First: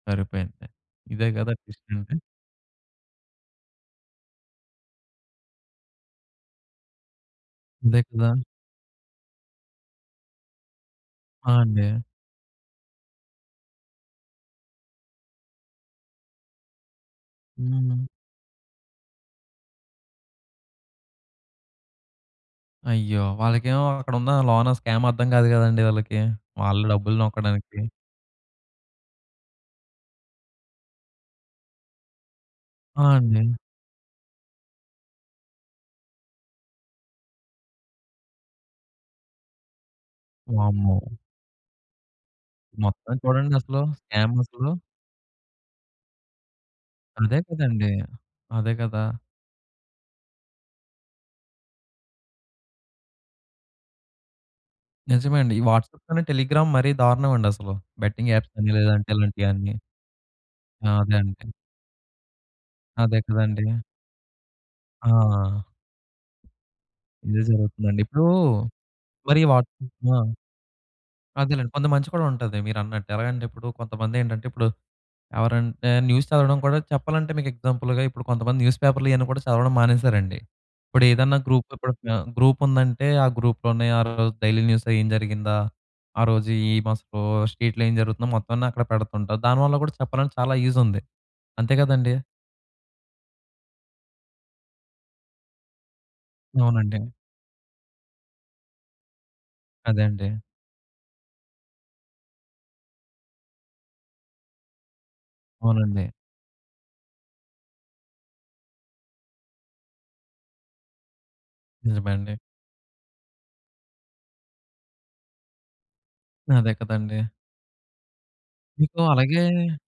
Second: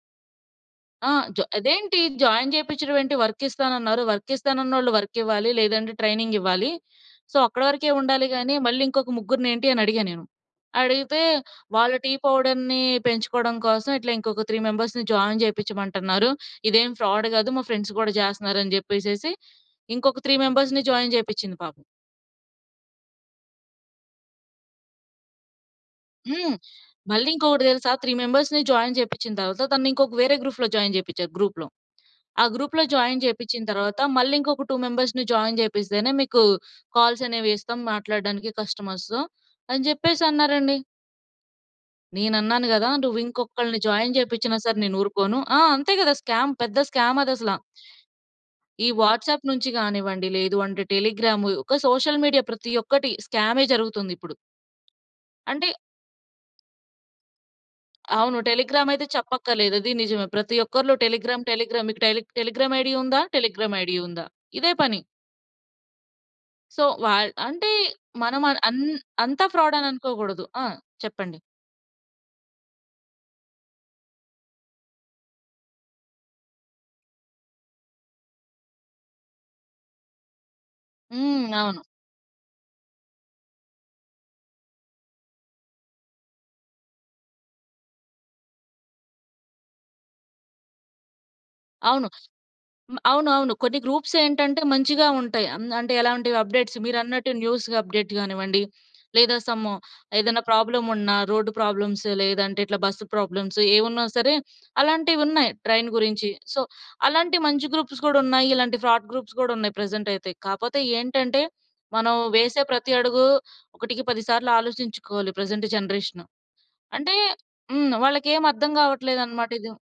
సరిపోయింది. ఆ! ఇదే జా కదా ట్విస్ట్ "అదేంటి అంటే! జాయిన్ చేపించడం ఏంటి? వర్క్ ఇస్తానన్నారు. వర్క్ ఇస్తానన్నోళ్ళు వర్క్ ఇవ్వాలి. లేదంటే ట్రైనింగ్ ఇవ్వాలి. సో, అక్కడ వరకే అంతే ఉండాలి కదా! గాని, మళ్ళీ ఇంకొక ముగ్గురినేంటి?" అని అడిగాను నేను. అడిగితే ఆ! వాళ్ళ అండి. టీ పౌడర్‌ని పెంచుకోవడం కోసం ఇట్లా ఇంకొక త్రీ మెంబర్స్‌ని జాయిన్ చేపించమంటున్నారు. ఇదేం ఫ్రాడ్ కాదు. మా ఫ్రెండ్స్ హ్మ్. కూడా చేస్తున్నారని" చెప్పేసేసి ఇంకొక త్రీ మెంబర్స్‌ని జాయిన్ చేపించింది పాపం. అయ్యో! వాళ్ళకేమో అక్కడున్న లోన స్కామ్ అర్థం కాదు కదండీ! వాళ్ళకి, హ్మ్. వాళ్ళు డబ్బులు మళ్ళీ ఇంకొకటి నొక్కడానికి. తెలుసా! త్రీ మెంబర్స్‌ని జాయిన్ చేపించిన తరువాత తనని ఇంకొక వేరే గ్రూప్‌లో జాయిన్ చేపించారు. గ్రూప్‌లో ఆ గ్రూప్‌లో ఆ! జాయిన్ అండి. చేపించిన తరువాత మళ్ళీ, "ఇంకొక టూ మెంబర్స్‌ని జాయిన్ చేపిస్తేనే మీకు కాల్స్ అనేవిస్తాం మాట్లాడడానికి కస్టమర్స్‌తో" అని చెప్పేసి అన్నారండి. వామ్మో! నేనన్నాను కదా! మొత్తం "నువ్వు చూడండి ఇంకొకళ్ని అసలు. జాయిన్ స్కామ్ చేపించినా అసలు. సరే! నేను ఊరుకోను" ఆ! అంతే కదా! స్కామ్ పెద్ద స్కామ్ అదే అదసల. కదండీ! అదే ఈ కదా! వాట్సాప్ నుంచి కానివ్వండి, లేదు అంటే టెలిగ్రామ్ ఒక సోషల్ మీడియా ప్రతి ఒక్కటి స్కామే జరుగుతుందిప్పుడు. నిజమే అండి. ఈ అంటే వాట్సాప్‌‌కన్నా టెలిగ్రామ్ మరీ దారుణం అండసలు. బెట్టింగ్ అవును. యాప్స్ అని టెలిగ్రామయితే లేదంటే ఇలాంటివన్నీ. చెప్పక్కర్లేదు. అది నిజమే ప్రతి ఆ! ఒక్కరిలో అదే టెలిగ్రామ్ అండి. టెలిగ్రామ్ మీకు టెలీ టెలిగ్రామ్ ఐడీ అదే ఉందా? కదండీ! టెలిగ్రామ్ ఐడీ ఉందా? ఇదే పని. ఆ! సో, వల్ ఇదే అంటే జరుగుతుందండి. ఇప్పుడు మన మన అం అంత మరి ఫ్రాడ్ అని వాట్సాప్‌‌ ఆ! అనుకోకూడదు. ఆ! చెప్పండి? అదేలెండి. కొంత మంచి కూడా ఉంటది మీరన్నట్టు. ఎలాగంటే ఇప్పుడు కొంతమందేంటంటే, ఇప్పుడు ఎవరంటే న్యూస్ చదవడం కూడా చెప్పాలంటే మీకు ఎగ్జాంపుల్‌గా ఇప్పుడు కొంతమంది న్యూస్ పేపర్‌లు ఇవన్నీ కూడా చదవడం మానేశారండి. ఇప్పుడేదన్నా హ్మ్. గ్రూప్‌తో అవును. కూడ ఆహ్, గ్రూప్ ఉందంటే ఆ గ్రూప్‌లోనే ఆ రోజు డైలీ న్యూస్ ఏం జరిగిందా? ఆ రోజు ఏమసలు స్ట్రీట్‌లో ఏం జరుగుతుందో మొత్తం అన్నీ అక్కడ పెడుతుంటారు. దానివల్ల కూడా చెప్పాలంటే చాలా యూజ్ ఉంది. అంతే అవును. కదండీ! మ అవునవును. కొన్ని గ్రూప్స్ ఏంటంటే మంచిగా ఉంటాయి. అం అంటే ఎలాంటివి అప్‌డేట్స్ అవునండి. మీరన్నట్టు న్యూస్ అప్‌డేట్స్ కానివ్వండి, లేదా సమ్ అదే అండి. ఏదన్నా ప్రాబ్లమ్ ఉన్నా రోడ్డు ప్రాబ్లమ్స్, లేదంటే ఇట్లా బస్ ప్రాబ్లమ్స్ ఏమున్నా సరే, అలాంటివున్నాయి ట్రైన్ అవునండీ. గురించి. సో, అలాంటి మంచి గ్రూప్స్ కూడా ఉన్నాయి. ఇలాంటి ఫ్రాడ్ గ్రూప్స్ కూడా ఉన్నాయి ప్రజెంట్ అయితే. కాకపోతే ఏంటంటే నిజమే మనం అండి. వేసే ప్రతి అడుగు ఒకటికి పది సార్లు ఆలోచించుకోవాలి ప్రజెంట్ జనరేషన్. అదే అంటే కదండీ! హ్మ్. వాళ్ళకేమి అర్థం మీకు అలాగే కావట్లేదన్నమాట ఇది.